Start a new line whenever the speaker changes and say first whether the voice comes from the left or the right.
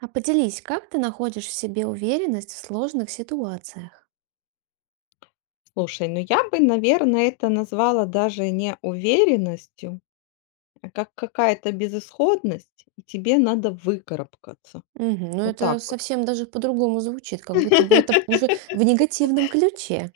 right: А поделись, как ты находишь в себе уверенность в сложных ситуациях?
left: Слушай, ну я бы, наверное, это назвала даже не уверенностью, а как какая-то безысходность, и тебе надо выкарабкаться.
right: Мгм. Ну,
left: Вот
right: это
left: так вот.
right: совсем даже по-другому звучит, как будто бы это уже в негативном ключе.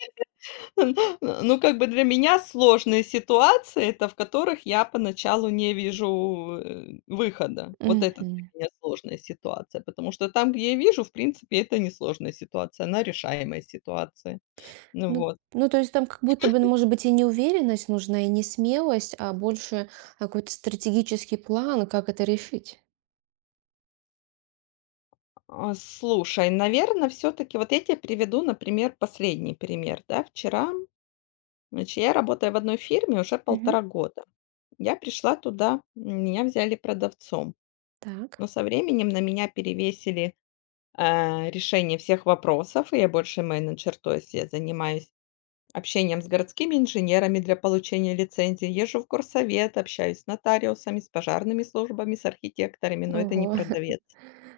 left: Ну, как бы для меня сложные ситуации, это в которых я поначалу не вижу выхода. Вот это
right: Мгм.
left: для меня сложная ситуация, потому что там, где я вижу, в принципе, это не сложная ситуация, она решаемая ситуация. Ну
right: Ну,
left: вот.
right: ну, то есть там как будто бы, ну, может быть, и неуверенность нужна, и не смелость, а больше какой-то стратегический план, как это решить.
left: А, слушай, наверное, все таки вот я тебе приведу, например, последний пример, да. Вчера, значит, я работаю в одной фирме уже
right: Мгм.
left: 1,5 года. Я пришла туда, меня взяли продавцом,
right: Так.
left: но со временем на меня перевесили, решение всех вопросов, и я больше менеджер. То есть я занимаюсь общением с городскими инженерами для получения лицензии, езжу в горсовет, общаюсь с нотариусами, с пожарными службами, с архитекторами, но это не
right: Ого.
left: продавец.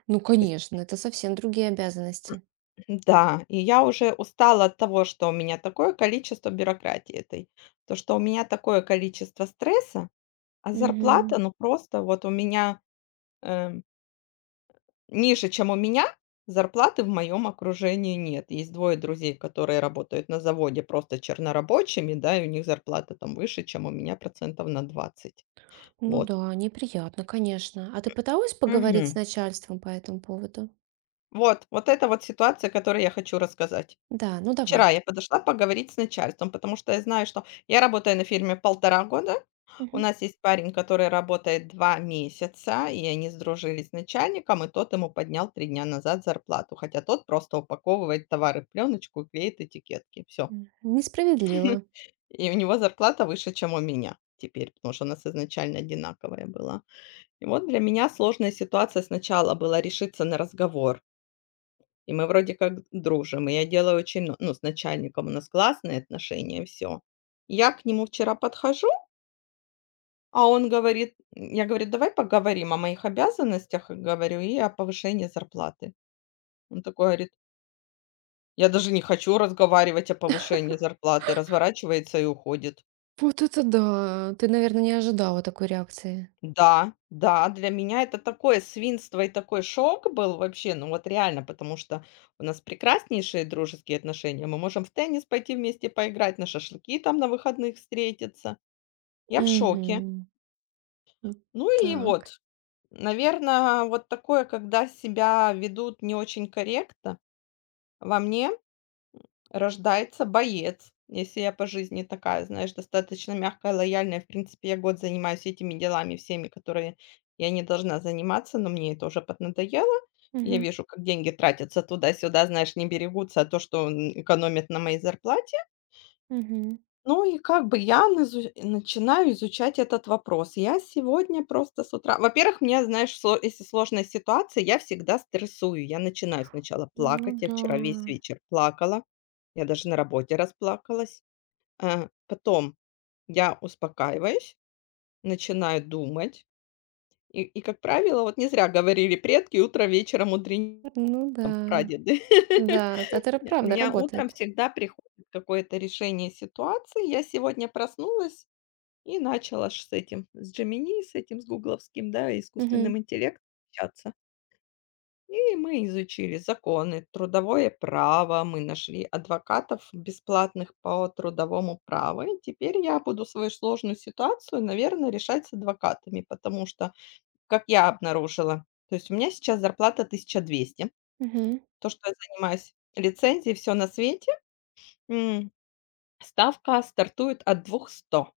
right: Ну, конечно, это совсем другие обязанности.
left: Да, и я уже устала от того, что у меня такое количество бюрократии этой, то, что у меня такое количество стресса, а
right: Мгм.
left: зарплата, ну просто вот у меня э, ниже, чем у меня, зарплаты в моем окружении нет. Есть двое друзей, которые работают на заводе просто чернорабочими, да, и у них зарплата там выше, чем у меня на 20%.
right: Ну
left: Вот.
right: да, неприятно, конечно. А ты пыталась поговорить с
left: Мгм.
right: начальством по этому поводу?
left: Вот, вот это вот ситуация, которую я хочу рассказать.
right: Да, ну
left: Вчера
right: давай.
left: я подошла поговорить с начальством, потому что я знаю, что я работаю на фирме 1,5 года. У
right: Мгм.
left: нас есть парень, который работает 2 месяца, и они сдружились с начальником, и тот ему поднял 3 дня назад зарплату, хотя тот просто упаковывает товары в пленочку и клеит этикетки. Все.
right: М, несправедливо.
left: И у него зарплата выше, чем у меня теперь, потому что у нас изначально одинаковая была. И вот для меня сложная ситуация сначала была решиться на разговор. И мы вроде как дружим. И я делаю очень мно ну, с начальником у нас классные отношения, все. Я к нему вчера подхожу, а он говорит я говорю: "Давай поговорим о моих обязанностях", говорю, "и о повышении зарплаты". Он такой говорит: "Я даже не хочу разговаривать о повышении зарплаты". Разворачивается и уходит.
right: Вот это да. Ты, наверное, не ожидала такой реакции.
left: Да, да, для меня это такое свинство и такой шок был вообще, ну вот реально, потому что у нас прекраснейшие дружеские отношения. Мы можем в теннис пойти вместе поиграть, на шашлыки там на выходных встретиться. Я в шоке.
right: Угу.
left: Ну и
right: Так.
left: вот, наверное, вот такое, когда себя ведут не очень корректно, во мне рождается боец. Если я по жизни такая, знаешь, достаточно мягкая, лояльная. В принципе, я год занимаюсь этими делами всеми, которые я не должна заниматься, но мне это уже поднадоело. Я
right: Мгм.
left: вижу, как деньги тратятся туда-сюда, знаешь, не берегутся, а то, что экономят на моей зарплате.
right: Мгм.
left: Ну и как бы я назу начинаю изучать этот вопрос. Я сегодня просто с утра во-первых, мне, знаешь, сло если сложная ситуация, я всегда стрессую. Я начинаю сначала
right: Ну
left: плакать. Я
right: да.
left: вчера весь вечер плакала. Я даже на работе расплакалась. Потом я успокаиваюсь, начинаю думать. И, как правило, вот не зря говорили предки: "Утро вечера мудренее",
right: Ну
left: там
right: да.
left: прадеды.
right: Да, это
left: У
right: правда
left: меня утром
right: работает.
left: всегда приходит какое-то решение ситуации. Я сегодня проснулась и начала ш с этим, с Gemini, с этим, с гугловским, да,
right: Угу.
left: искусственным интеллектом общаться. И мы изучили законы, трудовое право, мы нашли адвокатов бесплатных по трудовому праву. И теперь я буду свою сложную ситуацию, наверное решать с адвокатами, потому что, как я обнаружила, то есть у меня сейчас зарплата 1200.
right: Угу.
left: То, что я занимаюсь лицензией, все на свете, м, ставка стартует от 200,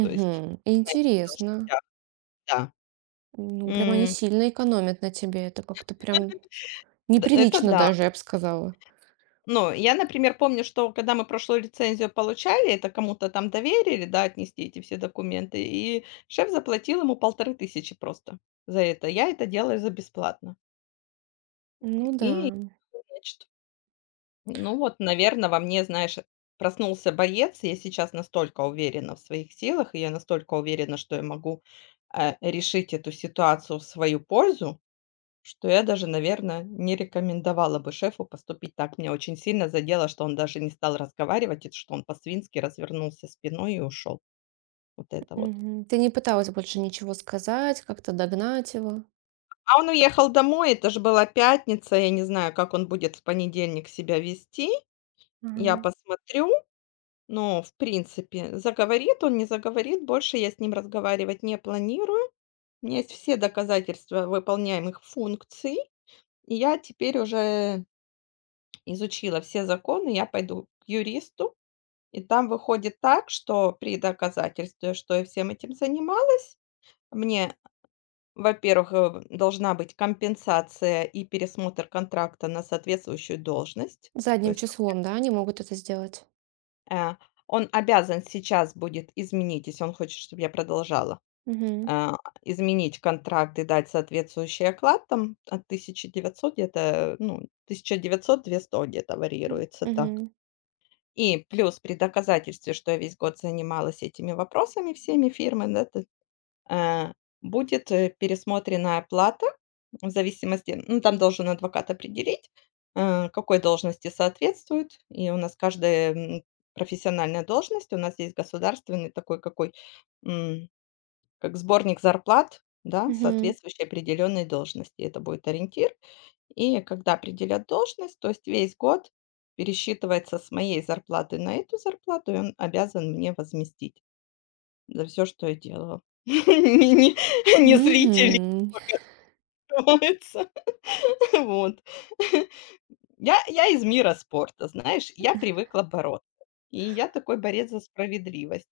left: то есть на этих
right: Интересно.
left: должностях, да.
right: Ну, прям они
left: М.
right: сильно экономят на тебе. Это как-то прям
left: Д Это
right: неприлично
left: да.
right: даже, я бы сказала.
left: Но я, например, помню, что когда мы прошлую лицензию получали, это кому-то там доверили, да, отнести эти все документы, и шеф заплатил ему 1500 просто за это. Я это делаю за бесплатно.
right: Ну да.
left: И, значит, ну вот, наверное, во мне, знаешь, проснулся боец. Я сейчас настолько уверена в своих силах, и я настолько уверена, что я могу решить эту ситуацию в свою пользу. Что я даже, наверное, не рекомендовала бы шефу поступить так. Меня очень сильно задело, что он даже не стал разговаривать, и что он по-свински развернулся спиной и ушел. Вот это вот.
right: Мгм. Ты не пыталась больше ничего сказать, как-то догнать его?
left: А он уехал домой, это же была пятница. Я не знаю, как он будет в понедельник себя вести. Я посмотрю, но, в принципе, заговорит он, не заговорит, больше я с ним разговаривать не планирую. У меня есть все доказательства выполняемых функций, и я теперь уже изучила все законы. Я пойду к юристу. И там выходит так, что при доказательстве, что я всем этим занималась, мне, во-первых, должна быть компенсация и пересмотр контракта на соответствующую должность. То
right: Задним
left: есть,
right: числом, да, они могут это сделать?
left: э, он обязан сейчас будет изменить, если он хочет, чтобы я продолжала,
right: Мгм.
left: э, изменить контракт и дать соответствующий оклад там от 1900 где-то, ну, 1900 200 где-то
right: М,
left: варьируется, да.
right: мгм,
left: И плюс при доказательстве, что я весь год занималась этими вопросами всеми фирмы, да, э, будет, пересмотренная оплата в зависимости ну, там должен адвокат определить, какой должности соответствует. И у нас каждая, профессиональная должность, у нас есть государственный такой, какой, м, как сборник зарплат, да,
right: мгм,
left: соответствующей определенной должности. Это будет ориентир. И когда определят должность, то есть весь год пересчитывается с моей зарплаты на эту зарплату, и он обязан мне возместить за все, что я делала. Не зрители
right: мгм.
left: показываются. Вот. Я из мира спорта, знаешь, я привыкла бороться. И я такой борец за справедливость.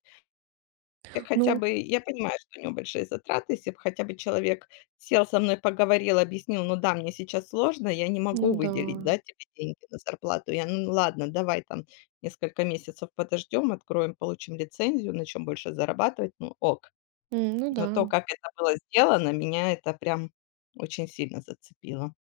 left: Я хотя
right: Ну
left: бы я понимаю, что у него большие затраты. Если б хотя бы человек сел со мной, поговорил, объяснил: "Ну да, мне сейчас сложно, я не
right: ну
left: могу
right: да.
left: выделить, да, тебе деньги на зарплату". Я: "Ну ладно, давай там несколько месяцев подождем, откроем, получим лицензию, начнем больше зарабатывать". Ну ок.
right: М, ну да.
left: Но то, как это было сделано, меня это прям очень сильно зацепило.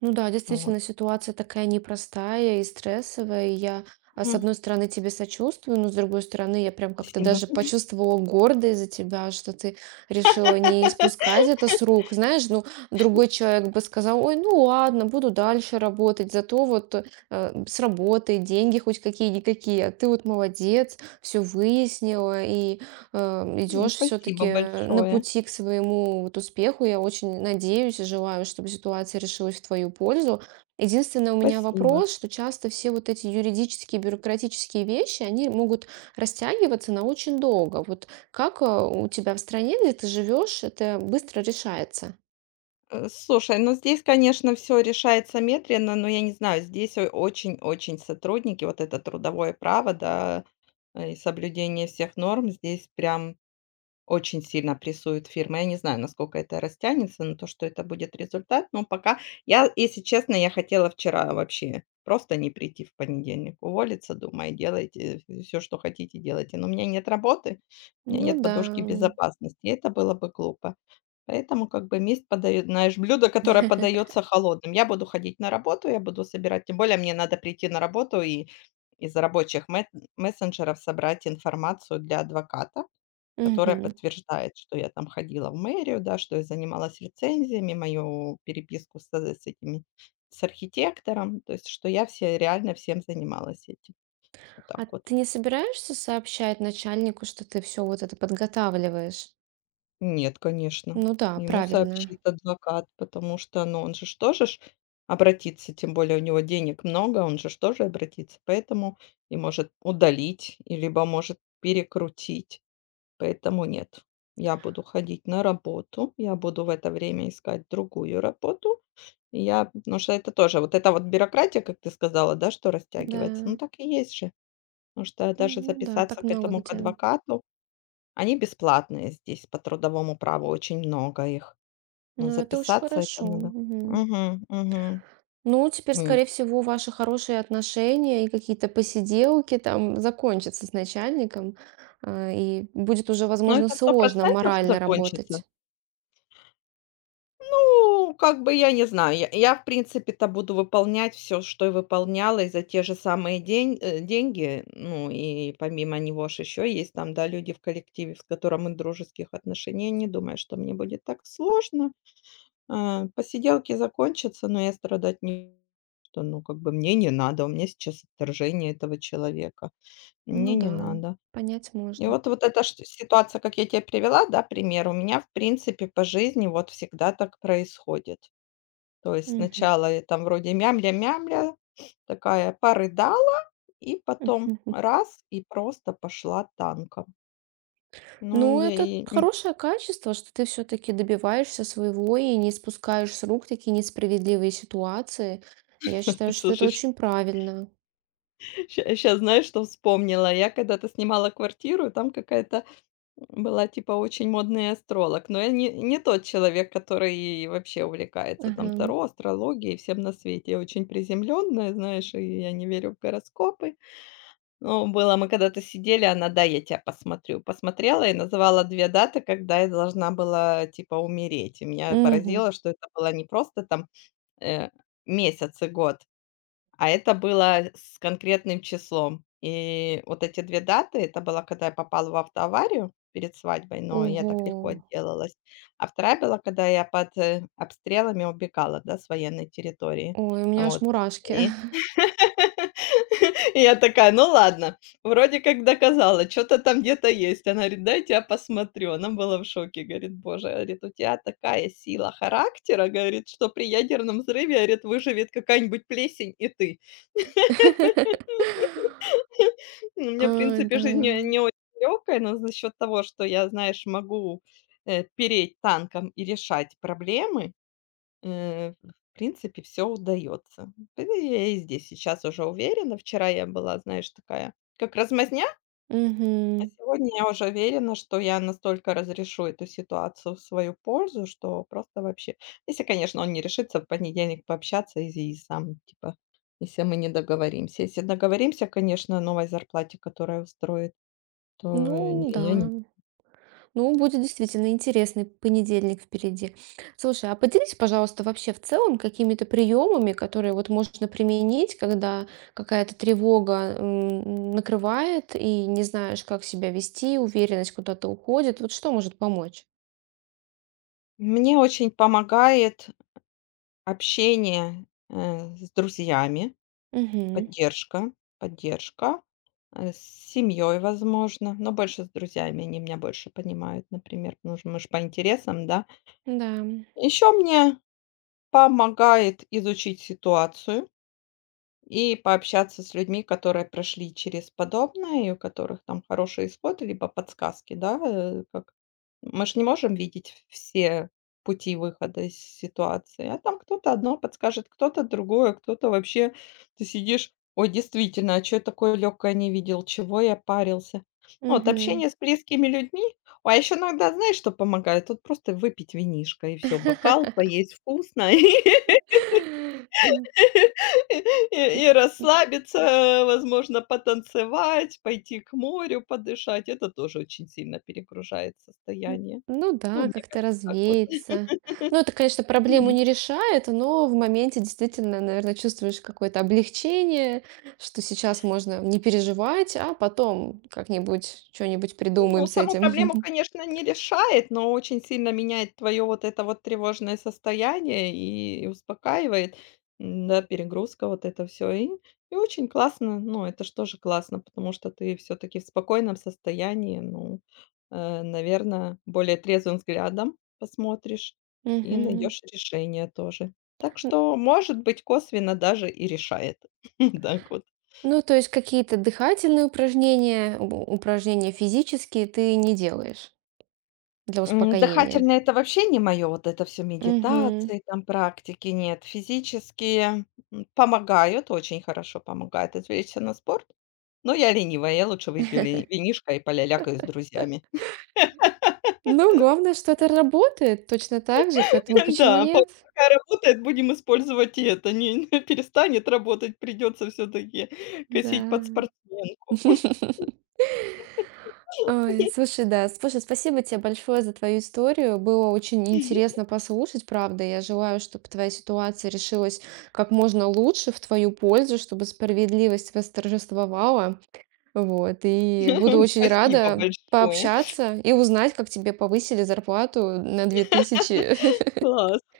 right: Ну да,
left: Вот.
right: действительно, ситуация такая непростая и стрессовая. Я, с
left: М.
right: одной стороны, тебе сочувствую, но с другой стороны, я прям как-то
left: Спасибо.
right: даже почувствовала гордость за тебя, что ты решила не испускать это с рук. Знаешь, ну, другой человек бы сказал: ой, ну ладно, буду дальше работать, зато вот с работой деньги хоть какие-никакие. А ты вот молодец, все выяснила, и идешь
left: Спасибо
right: все-таки на
left: большое.
right: пути к своему вот успеху. Я очень надеюсь и желаю, чтобы ситуация решилась в твою пользу. Единственное, у меня
left: Спасибо.
right: вопрос, что часто все вот эти юридические, бюрократические вещи, они могут растягиваться на очень долго. Вот как у тебя в стране, где ты живешь, это быстро решается?
left: Слушай, ну здесь, конечно, все решается медленно, но я не знаю, здесь о очень-очень сотрудники, вот это трудовое право, да, и соблюдение всех норм здесь прям очень сильно прессует фирма. Я не знаю, насколько это растянется, на то, что это будет результат, но пока я, если честно, я хотела вчера вообще просто не прийти в понедельник, уволиться дома и делайте все, что хотите, делайте. Но у меня нет работы, у меня
right: Ну
left: нет
right: да.
left: подушки безопасности, и это было бы глупо. Поэтому как бы месть подает знаешь, блюдо, которое подается холодным. Я буду ходить на работу, я буду собирать, тем более мне надо прийти на работу и из рабочих мет мессенджеров собрать информацию для адвоката которая
right: Мгм.
left: подтверждает, что я там ходила в мэрию, да, что я занималась рецензиями, мою переписку с этими, с архитектором, то есть что я все реально всем занималась этим. Вот так
right: А
left: вот.
right: ты не собираешься сообщать начальнику, что ты все вот это подготавливаешь?
left: Нет, конечно.
right: Ну да,
left: Ему
right: правильно.
left: сообщит адвокат, потому что, ну, он же ж тоже ж обратится, тем более у него денег много, он же ж тоже обратится, поэтому и может удалить, и либо может перекрутить. Поэтому нет. Я буду ходить на работу, я буду в это время искать другую работу. И я потому что это тоже вот эта вот бюрократия, как ты сказала, да, что растягивается. Ну,
right: Да.
left: так и есть же. Потому что даже
right: Ну да, так
left: записаться к
right: много
left: этому к
right: где.
left: адвокату, они бесплатные здесь по трудовому праву, очень много их. Но
right: Ну, это очень
left: записаться это
right: хорошо.
left: надо.
right: Мгм.
left: Угу, угу.
right: Ну, теперь,
left: М.
right: скорее всего, ваши хорошие отношения и какие-то посиделки там закончатся с начальником, и будет уже,
left: Но
right: возможно,
left: это сто
right: сложно
left: процентов
right: морально
left: закончится.
right: работать.
left: Ну, как бы я не знаю. Я, в принципе-то, буду выполнять все, что и выполняла, и за те же самые деньги. Ну, и помимо него ж еще есть там, да, люди в коллективе, с которым мы дружеских отношений. Я не думаю, что мне будет так сложно. А, посиделки закончатся, но я страдать не что, ну, как бы мне не надо, у меня сейчас отторжение этого человека,
right: Ну
left: мне не
right: да,
left: надо.
right: понять
left: И
right: можно.
left: вот эта шт ситуация, как я те привела, да, пример, у меня, в принципе, по жизни вот всегда так происходит. То есть
right: Мгм.
left: сначала я там вроде мямля-мямля, такая порыдала, и потом и просто пошла танком. Ну,
right: Ну,
left: я
right: это
left: и
right: хорошее качество, что ты все-таки добиваешься своего и не спускаешь с рук такие несправедливые ситуации. Я считаю, что это
left: слушай,
right: очень правильно.
left: ща знаешь, что вспомнила? Я когда-то снимала квартиру, там какая-то была типа очень модный астролог, но я не тот человек, который вообще увлекается там
right: Ага.
left: таро, астрологией всем на свете. Я очень приземленная, знаешь, и я не верю в гороскопы. Ну, было, мы когда-то сидели, она: да, я тебя посмотрю". Посмотрела и назвала 2 даты, когда я должна была, типа, умереть. И меня
right: Мгм.
left: поразило, что это было не просто там, э, месяц и год, а это было с конкретным числом. И вот эти 2 даты- это была, когда я попала в автоаварию перед свадьбой, но я
right: Ого.
left: так легко отделалась. А вторая была, когда я под обстрелами убегала, да, с военной территории.
right: Ой, у меня аж
left: Вот.
right: мурашки.
left: И И я такая: "Ну ладно, вроде как доказала, что то там где-то есть". Она говорит: дайте я посмотрю". Она была в шоке, говорит: "Боже", говорит, "у тебя такая сила характера", говорит, "что при ядерном взрыве, говорит, выживет какая-нибудь плесень и ты". Ну, у меня, в
right: А,
left: принципе,
right: да.
left: жизнь не очень легкая, но за счет того, что я, знаешь, могу переть танком и решать проблемы. В принципе, все удается я и здесь сейчас уже уверена. Вчера я была, знаешь, такая, как размазня, а
right: Мгм.
left: сегодня я уже уверена, что я настолько разрешу эту ситуацию в свою пользу, что просто вообще Если, конечно, он не решится в понедельник пообщаться и сам, типа, если мы не договоримся. Если договоримся, конечно, о новой зарплате, которая устроит, то
right: Ну да.
left: не я не
right: Ну, будет действительно интересный понедельник впереди. Слушай, а поделись, пожалуйста, вообще в целом какими-то приемами, которые вот можно применить, когда какая-то тревога накрывает и не знаешь, как себя вести, уверенность куда-то уходит. Вот что может помочь?
left: Мне очень помогает общение с друзьями.
right: Угу.
left: Поддержка, поддержка с семьей, возможно, но больше с друзьями. Они меня больше понимают, например, потому что мы же по интересам, да.
right: Да.
left: Еще мне помогает изучить ситуацию. И пообщаться с людьми, которые прошли через подобное, и у которых там хороший исход, либо подсказки, да, как мы ж не можем видеть все пути выхода из ситуации, а там кто-то одно подскажет, кто-то другое, кто-то вообще ты сидишь: "Ой, действительно, а что я такое легкое? Не видел, чего я парился?" Вот
right: Угу.
left: общение с близкими людьми. А еще иногда знаешь, что помогает? Тут просто выпить винишко и все, бокал, поесть вкусно. И расслабиться, возможно, потанцевать, пойти к морю подышать. Это тоже очень сильно перегружает
right: М,
left: состояние.
right: ну
left: Ну,
right: да,
left: мне
right: как-то
left: кажется, так вот.
right: развеяться. Ну, это, конечно, проблему не решает, но в моменте действительно, наверное, чувствуешь какое-то облегчение, что сейчас можно не переживать, а потом как-нибудь что-нибудь придумаем
left: Ну,
right: с
left: саму
right: этим.
left: проблему, конечно, не решает, но очень сильно меняет твое вот это вот тревожное состояние и успокаивает. Да, перегрузка, вот это все. И очень классно. Ну, это ж тоже классно, потому что ты все таки в спокойном состоянии, ну, наверное, более трезвым взглядом посмотришь и
right: Мгм.
left: найдешь решение тоже. Так что, может быть, косвенно даже и решает. Так вот.
right: Ну, то есть какие-то дыхательные упражнения, упражнения физические ты не делаешь для успокоения?
left: Дыхательные- это вообще не мое, вот это все
right: Мгм.
left: медитации, там практики, нет. Физические, помогают, очень хорошо помогает отвлечься на спорт, но я ленивая, я лучше выпью ле винишко и полялякаю с друзьями.
right: Ну, главное, что это работает точно так же, поэтому почему
left: Да, по
right: нет?
left: пока работает, будем использовать и это. Не перестанет работать, придется все таки косить
right: Да.
left: под спортсменку.
right: Ой, слушай, да, слушай, спасибо тебе большое за твою историю. Было очень интересно послушать, правда. Я желаю, чтобы твоя ситуация решилась как можно лучше в твою пользу, чтобы справедливость восторжествовала. Вот. И буду очень
left: Спасибо
right: рада
left: большое.
right: пообщаться и узнать, как тебе повысили зарплату на 2000.
left: Класс.